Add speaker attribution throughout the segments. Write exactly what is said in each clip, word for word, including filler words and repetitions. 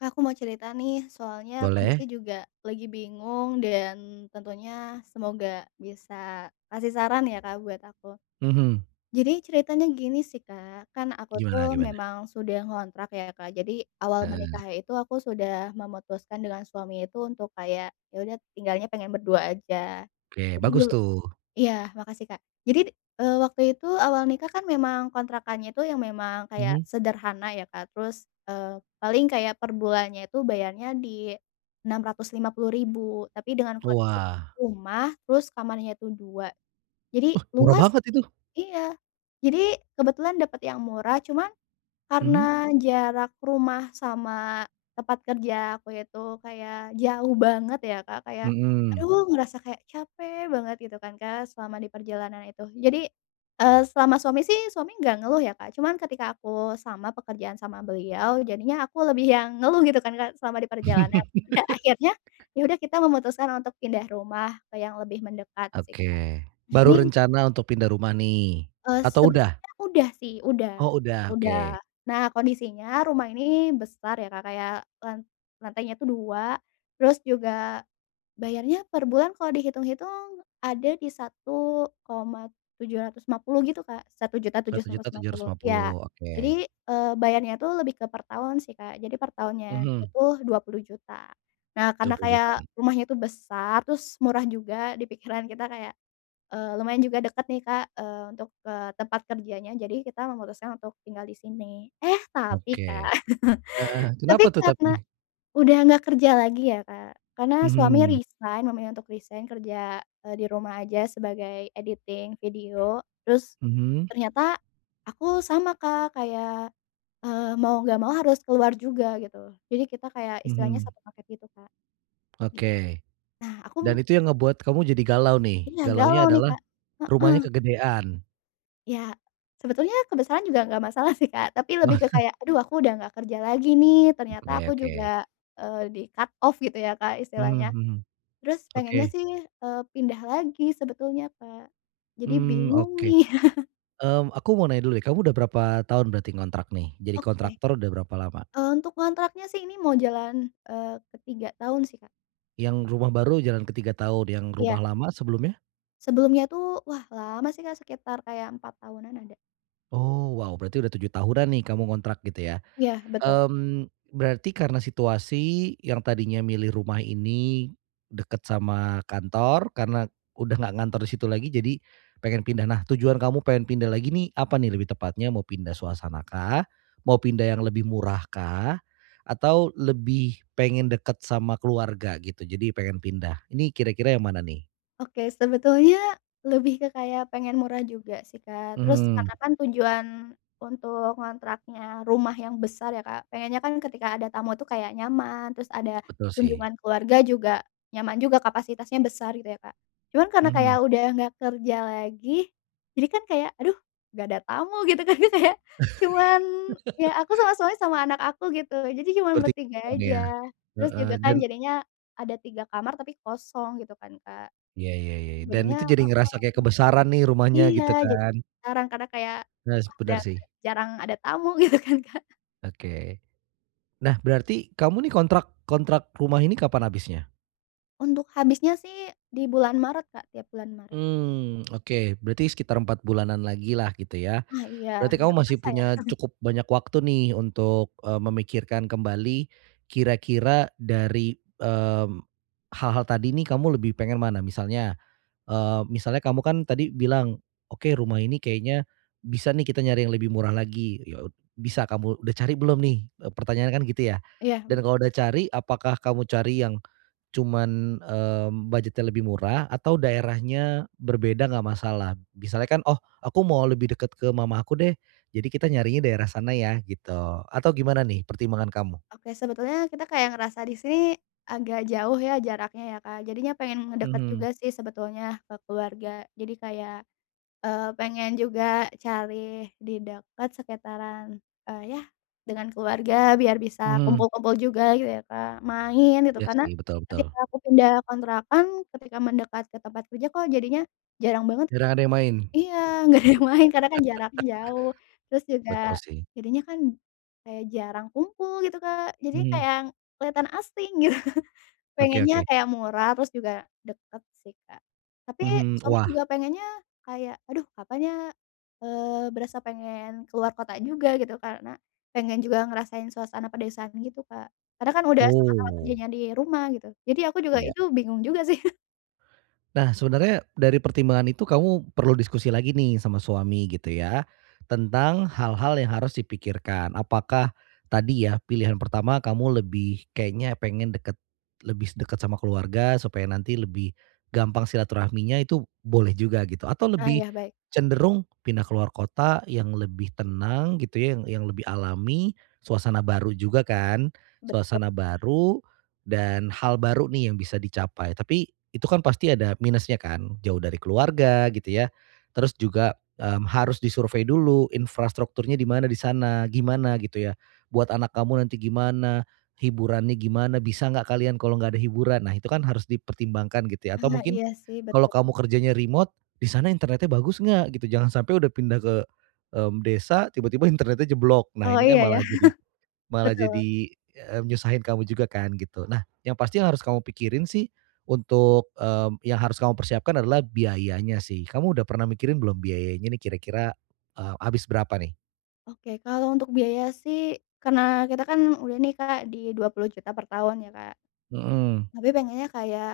Speaker 1: Kak, aku mau cerita nih soalnya kondisi
Speaker 2: Boleh.
Speaker 1: juga lagi bingung dan tentunya semoga bisa kasih saran ya, Kak, buat aku.
Speaker 2: Mhm.
Speaker 1: Jadi ceritanya gini sih, Kak, kan aku tuh
Speaker 2: Gimana gimana?
Speaker 1: memang sudah ngontrak ya, Kak, jadi awal
Speaker 2: Eee.
Speaker 1: menikah itu aku sudah memutuskan dengan suami itu untuk kayak ya udah tinggalnya pengen berdua aja,
Speaker 2: Oke,
Speaker 1: jadi
Speaker 2: bagus
Speaker 1: dulu
Speaker 2: tuh.
Speaker 1: iya makasih, Kak, jadi, eee, waktu itu awal nikah kan memang kontrakannya itu yang memang kayak
Speaker 2: Mhm.
Speaker 1: sederhana ya, Kak, terus, eee, paling kayak per bulannya itu bayarnya di enam ratus lima puluh ribu tapi dengan kondisi
Speaker 2: Wah.
Speaker 1: rumah terus kamarnya itu dua, jadi
Speaker 2: Wah, murah
Speaker 1: luas
Speaker 2: banget itu!
Speaker 1: iya jadi kebetulan dapat yang murah cuman karena
Speaker 2: Mmm.
Speaker 1: jarak rumah sama tempat kerja aku itu kayak jauh banget ya, Kak, kayak
Speaker 2: Mmm.
Speaker 1: aduh ngerasa kayak capek banget gitu kan, Kak, selama diperjalanan itu, jadi, eee, selama suami sih, suami gak ngeluh ya, Kak, cuman ketika aku sama pekerjaan sama beliau jadinya aku lebih yang ngeluh gitu kan, Kak, selama diperjalanan, dan akhirnya ya udah kita memutuskan untuk pindah rumah ke yang lebih mendekat sih, Kak.
Speaker 2: Oke,
Speaker 1: Nah
Speaker 2: baru
Speaker 1: ini
Speaker 2: rencana untuk pindah rumah nih,
Speaker 1: Eee,
Speaker 2: atau udah?
Speaker 1: sebenarnya, udah sih, udah
Speaker 2: Oh, udah.
Speaker 1: udah,
Speaker 2: Oke.
Speaker 1: nah kondisinya rumah ini besar ya, Kak, kayak lan lantainya itu dua, terus juga bayarnya per bulan kalau dihitung-hitung ada di satu koma tujuh ratus lima puluh gitu, Kak, satu juta tujus
Speaker 2: satu
Speaker 1: satus
Speaker 2: juta
Speaker 1: lima
Speaker 2: tujuh ratus
Speaker 1: puluh,
Speaker 2: lima
Speaker 1: ya,
Speaker 2: puluh, oke.
Speaker 1: jadi, eee, bayarnya tuh lebih ke per tahun sih, Kak, jadi per tahunnya
Speaker 2: Mhm.
Speaker 1: itu dua puluh juta, nah
Speaker 2: dua
Speaker 1: karena
Speaker 2: puluh
Speaker 1: kayak
Speaker 2: jutaan.
Speaker 1: rumahnya itu besar, terus murah juga, dipikiran kita kayak, eee, lumayan juga deket nih, Kak, eee, untuk ke tempat kerjanya jadi kita memutuskan untuk tinggal di sini. Eh tapi,
Speaker 2: Oke,
Speaker 1: Kak,
Speaker 2: eee,
Speaker 1: tapi
Speaker 2: kenapa tuh
Speaker 1: karena
Speaker 2: tapi?
Speaker 1: udah nggak kerja lagi ya, Kak, karena suami
Speaker 2: Mhm.
Speaker 1: resign, memilih untuk resign kerja, eee, di rumah aja sebagai editing video terus
Speaker 2: Mhm.
Speaker 1: ternyata aku sama, Kak, kayak, eee, mau gak mau harus keluar juga gitu, jadi kita kayak istilahnya
Speaker 2: Mhm.
Speaker 1: satu paket gitu, Kak. Gi
Speaker 2: Oke.
Speaker 1: Nah
Speaker 2: Dan
Speaker 1: aku
Speaker 2: itu yang ngebuat kamu jadi galau nih?
Speaker 1: Iya
Speaker 2: Galaunya
Speaker 1: galau nih,
Speaker 2: adalah,
Speaker 1: Kak, heeh.
Speaker 2: rumahnya kegedean.
Speaker 1: Ya, sebetulnya kebesaran juga gak masalah sih, Kak, tapi lebih
Speaker 2: Wah.
Speaker 1: ke kayak aduh aku udah gak kerja lagi nih, ternyata
Speaker 2: Oke
Speaker 1: aku
Speaker 2: oke.
Speaker 1: juga, eee, di cut off gitu ya, Kak,
Speaker 2: Hmm
Speaker 1: istilahnya.
Speaker 2: hmm.
Speaker 1: Terus pengennya
Speaker 2: Oke.
Speaker 1: sih, eee, pindah lagi sebetulnya, Kak, jadi
Speaker 2: Mmm.
Speaker 1: bingung
Speaker 2: Oke.
Speaker 1: nih.
Speaker 2: Mmm, aku mau nanya dulu deh, kamu udah berapa tahun berarti ngontrak nih? Jadi
Speaker 1: Oke.
Speaker 2: kontraktor udah berapa lama?
Speaker 1: Eee, untuk ngontraknya sih ini mau jalan, eee, ke tiga tahun sih, Kak.
Speaker 2: Yang rumah baru jalan ke tiga tahun, yang
Speaker 1: Iya.
Speaker 2: rumah lama sebelumnya?
Speaker 1: Sebelumnya tuh wah lama sih, Kak, sekitar kayak empat tahunan ada.
Speaker 2: Oh, wow berarti udah tujuh tahunan nih kamu ngontrak gitu ya?
Speaker 1: Ya, betul.
Speaker 2: Mmm, berarti karena situasi yang tadinya milih rumah ini dekat sama kantor karena udah nggak ngantor di situ lagi jadi pengen pindah. Nah tujuan kamu pengen pindah lagi nih apa nih lebih tepatnya, mau pindah suasana kah? Mau pindah yang lebih murah kah? Atau lebih pengen dekat sama keluarga gitu jadi pengen pindah? Ini kira-kira yang mana nih?
Speaker 1: Oke, sebetulnya lebih ke kayak pengen murah juga sih, Kak, terus
Speaker 2: Mhm.
Speaker 1: karena kan tujuan untuk ngontraknya rumah yang besar ya, Kak, pengennya kan ketika ada tamu tuh kayak nyaman terus ada
Speaker 2: Betul sih.
Speaker 1: kunjungan keluarga juga, nyaman juga kapasitasnya besar gitu ya, Kak, cuman karena kayak
Speaker 2: Mhm.
Speaker 1: udah gak kerja lagi, jadi kan kayak aduh gak ada tamu gitu kan ya, Kak, ya, cuman ya aku sama suami sama anak aku gitu, jadi cuman
Speaker 2: Bertiga
Speaker 1: bertiga
Speaker 2: doang ya,
Speaker 1: aja, terus
Speaker 2: heeh,
Speaker 1: juga kan
Speaker 2: dan
Speaker 1: jadinya ada tiga kamar tapi kosong gitu kan, Kak.
Speaker 2: Ya ya ya ya, dan
Speaker 1: Jadinya
Speaker 2: itu jadi
Speaker 1: heeh.
Speaker 2: ngerasa kayak kebesaran nih rumahnya
Speaker 1: Iya,
Speaker 2: gitu
Speaker 1: jadi
Speaker 2: kan.
Speaker 1: jarang karena kayak
Speaker 2: Yes,
Speaker 1: wah
Speaker 2: bener
Speaker 1: darek
Speaker 2: sih.
Speaker 1: jarang ada tamu gitu kan, Kak.
Speaker 2: Oke. Nah, berarti kamu nih kontrak kontrak rumah ini kapan habisnya?
Speaker 1: Untuk habisnya sih dibulan Maret, Kak, tiap bulan Maret.
Speaker 2: Mmm, oke berarti sekitar empat bulanan lagi lah gitu ya,
Speaker 1: Ah iya,
Speaker 2: berarti kamu
Speaker 1: gak
Speaker 2: masih
Speaker 1: kerasa ya.
Speaker 2: punya cukup banyak waktu nih untuk, eee, memikirkan kembali kira-kira dari, mmm, hal-hal tadi nih kamu lebih pengen mana misalnya, eee, misalnya kamu kan tadi bilang, oke rumah ini kayaknya bisa nih kita nyari yang lebih murah lagi, ya od bisa kamu udah cari belum nih? Eee, pertanyaanya kan gitu ya,
Speaker 1: Iya m
Speaker 2: dan kalau udah cari apakah kamu cari yang cuman, mmm, budget-nya lebih murah atau daerahnya berbeda nggak masalah? Misalnya kan, "Oh aku mau lebih dekat ke mamaku deh jadi kita nyarinya daerah sana ya." Gitu, atau gimana nih pertimbangan kamu?
Speaker 1: Oke sebetulnya kita kayak ngerasa di sini agak jauh ya jaraknya ya, Kak, jadinya pengen ngedeket
Speaker 2: Mhm.
Speaker 1: juga sih sebetulnya ke keluarga jadi kayak, eee, pengen juga cari di dekat sekitaran, eee, ya dengan keluarga biar bisa
Speaker 2: Mhm.
Speaker 1: kumpul-kumpul juga yu ya, Kak, main gitu
Speaker 2: Iya
Speaker 1: karena
Speaker 2: sih, betul betul.
Speaker 1: ketika aku pindah kontrakan, ketika mendekat ke tempat kerja kok jadinya jarang banget
Speaker 2: Jarang ada yang main?
Speaker 1: iya gak ada yang main karena kan jaraknya jauh, terus juga
Speaker 2: Betul sih.
Speaker 1: jadinya kan kayak jarang kumpul gitu, Kak, jadinya kayak
Speaker 2: Mhm.
Speaker 1: yang kelihatan asing gitu
Speaker 2: Oke
Speaker 1: pengennya
Speaker 2: oke.
Speaker 1: kayak murah, terus juga deket sih, Kak, tapi
Speaker 2: Mhm,
Speaker 1: suami
Speaker 2: wah.
Speaker 1: juga pengennya kayak, aduh kapan ya, eee, berasa pengen keluar kota juga gitu karena pengen juga ngerasain suasana pedesaan gitu, Kak, karena kan udah sama-sama
Speaker 2: Oh.
Speaker 1: kerjanya di rumah gitu, jadi aku juga
Speaker 2: Ya.
Speaker 1: itu bingung juga sih.
Speaker 2: Nah, sebenarnya dari pertimbangan itu kamu perlu diskusi lagi nih sama suami, gitu ya, tentang hal-hal yang harus dipikirkan. Apakah tadi ya pilihan pertama kamu lebih kayaknya pingin dekat lebih s dekat sama keluarga supaya nanti lebih gampang silaturahminya itu boleh juga gitu, atau
Speaker 1: Ah
Speaker 2: lebih
Speaker 1: iya, baik.
Speaker 2: cenderung pindah ke luar kota yang lebih tenang gitu ya, yang yang lebih alami, suasana baru juga kan,
Speaker 1: Betul.
Speaker 2: suasana baru dan hal baru nih yang bisa dicapai, tapi itu kan pasti ada minusnya kan jauh dari keluarga gitu ya, terus juga, mmm, harus disurvei dulu infrastrukturnya di mana di sana, gimana gitu ya, buat anak kamu nanti gimana, hiburannya gimana bisa nggak kalian kalau nggak ada hiburan, nah itu kan harus dipertimbangkan gitu ya atau
Speaker 1: Ah
Speaker 2: mungkin
Speaker 1: iya sih,
Speaker 2: kalau
Speaker 1: betul.
Speaker 2: kamu kerjanya remote di sana internetnya bagus nggak gitu, jangan sampai udah pindah ke, mmm, desa tiba-tiba internetnya jeblok, nah
Speaker 1: Oh
Speaker 2: ini kan
Speaker 1: iya ya?
Speaker 2: malah jadi malah
Speaker 1: Betul.
Speaker 2: jadi, mmm, nyusahin kamu juga kan gitu. Nah yang pasti harus kamu pikirin sih untuk, mmm, yang harus kamu persiapkan adalah biayanya sih, kamu udah pernah mikirin belum biayanya nih kira-kira, eee, habis berapa nih?
Speaker 1: Oke kalau untuk biaya sih, karena kita kan udah nih, Kak, di dua puluh juta per tahun ya, Kak.
Speaker 2: Mhm.
Speaker 1: Tapi pengennya kayak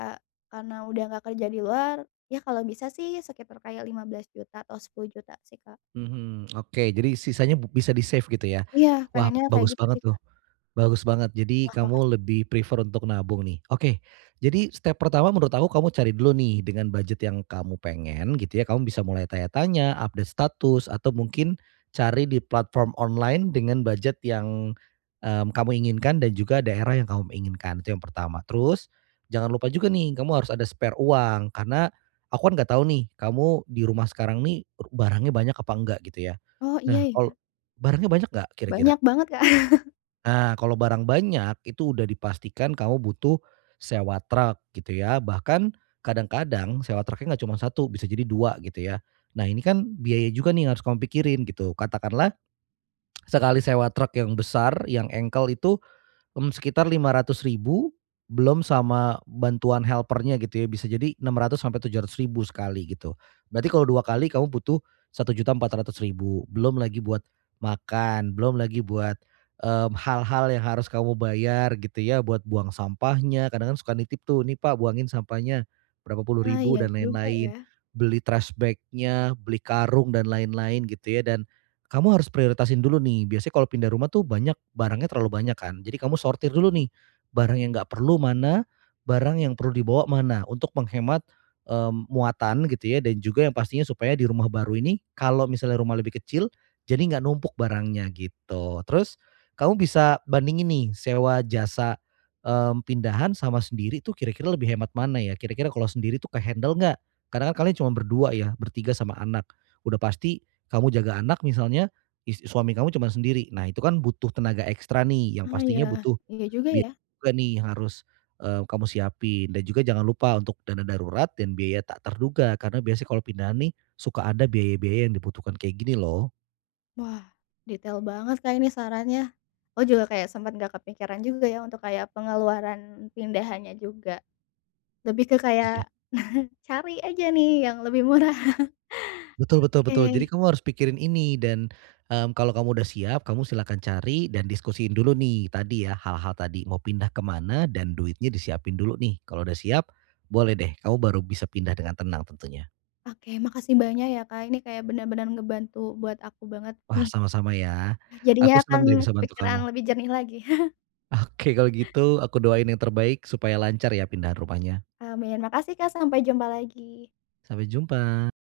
Speaker 1: karena udah nggak kerja di luar, ya kalau bisa sih sekitar kayak lima belas juta atau sepuluh juta sih, Kak.
Speaker 2: Mhm, oke jadi sisanya bub bisa di save gitu ya,
Speaker 1: Iya
Speaker 2: wah
Speaker 1: pengennya kayak
Speaker 2: bagus
Speaker 1: gitu
Speaker 2: banget
Speaker 1: sih, Kak.
Speaker 2: tuh, bagus banget jadi
Speaker 1: Wah,
Speaker 2: kamu
Speaker 1: makasih.
Speaker 2: lebih prefer untuk nabung nih. Oke jadi step pertama menurut aku kamu cari dulu nih dengan budget yang kamu pengen gitu ya, kamu bisa mulai tanya-tanya, update status, atau mungkin cari di platform online dengan budget yang, mmm, kamu inginkan dan juga daerah yang kamu, mmm, inginkan itu yang pertama. Terus jangan lupa juga nih, kamu harus ada spare uang, karena aku kan nggak tahu nih kamu di rumah sekarang nih ru barangnya banyak apa nggak gitu ya.
Speaker 1: Oh, iya
Speaker 2: Nah, kalau
Speaker 1: ya?
Speaker 2: barangnya banyak nggak kira-kira?
Speaker 1: Banyak banget, Kak.
Speaker 2: Nah kalau barang banyak itu udah dipastikan kamu butuh sewa truk gitu ya, bahkan kadang-kadang sewa truk nggak cuma satu, bisa jadi dua gitu ya, nah ini kan biaya juga nih yang harus kamu pikirin gitu, katakanlah sekali sewa truk yang besar yang engkel itu, mmm, sekitar lima ratus ribu belum sama bantuan helper-nya gitu ya, bisa jadi enam ratus sampai tujuh ratus ribu sekali gitu, berarti kalau dua kali kamu butuh satu juta empat ratus ribu, belum lagi buat makan, belum lagi buat ,mmm, hal-hal yang harus kamu bayar gitu ya buat buang sampahnya, kadang kan suka nitip tuh, "Nih Pak buangin sampahnya," berapa puluh
Speaker 1: Ah,
Speaker 2: ribu
Speaker 1: iya
Speaker 2: dan
Speaker 1: juga
Speaker 2: lain-lain,
Speaker 1: ya.
Speaker 2: beli trash bag-nya, beli karung dan lain-lain gitu ya, dan kamu harus prioritasin dulu nih, biasanya kalau pindah rumah tuh banyak barangnya terlalu banyak kan, jadi kamu sortir dulu nih barang yang nggak perlu mana, barang yang perlu dibawa mana, untuk menghemat, mmm, muatan gitu ya, dan juga yang pastinya supaya di rumah baru ini kalau misalnya rumah lebih kecil, jadi nggak numpuk barangnya gitu. Terus kamu bisa bandingin nih sewa jasa, mmm, pindahan sama sendiri tuh kira-kira lebih hemat mana ya? Kira-kira kalau sendiri tuh ke-handle nggak? Karna kan kalian cuman berdua ya, bertiga sama anak, udah pasti kamu jaga anak misalnya, is suami kamu cuman sendiri, nah itu kan butuh tenaga ekstra nih, yang
Speaker 1: Ah
Speaker 2: pastinya
Speaker 1: ya.
Speaker 2: butuh
Speaker 1: Iya juga
Speaker 2: biaya
Speaker 1: ya.
Speaker 2: juga nih yang harus, eee, kamu siapin, dan juga jangan lupa untuk dana darurat dan biaya tak terduga, karena biasanya kalau pindahan nih suka ada biaya-biaya yang dibutuhkan kayak gini loh.
Speaker 1: Wah. Detail banget, Kak, ini sarannya, aku juga kayak sempet gak kepikiran juga ya untuk kayak pengeluaran pindahannya juga, lebih ke
Speaker 2: Iya.
Speaker 1: kayak cari aja nih yang lebih murah.
Speaker 2: Betul betul betul,
Speaker 1: Oke.
Speaker 2: jadi kamu harus pikirin ini, dan, mmm, kalau kamu udah siap kamu silakan cari dan diskusiin dulu nih tadi ya, hal-hal tadi mau pindah ke mana dan duitnya disiapin dulu nih, kalau udah siap boleh deh kamu baru bisa pindah dengan tenang tentunya.
Speaker 1: Oke, makasih banyak ya, Kak, ini kayak bener-bener ngebantu buat aku banget
Speaker 2: Wah
Speaker 1: nih.
Speaker 2: sama-sama ya,
Speaker 1: Jadinya
Speaker 2: aku senang
Speaker 1: kan
Speaker 2: deh bisa bantu
Speaker 1: pikiran
Speaker 2: kamu.
Speaker 1: lebih jernih lagi.
Speaker 2: Oke kalau gitu, aku doain yang terbaik supaya lancar ya pindahan rumahnya.
Speaker 1: Amin. Makasih, Kak, sampai jumpa lagi.
Speaker 2: Sampai jumpa.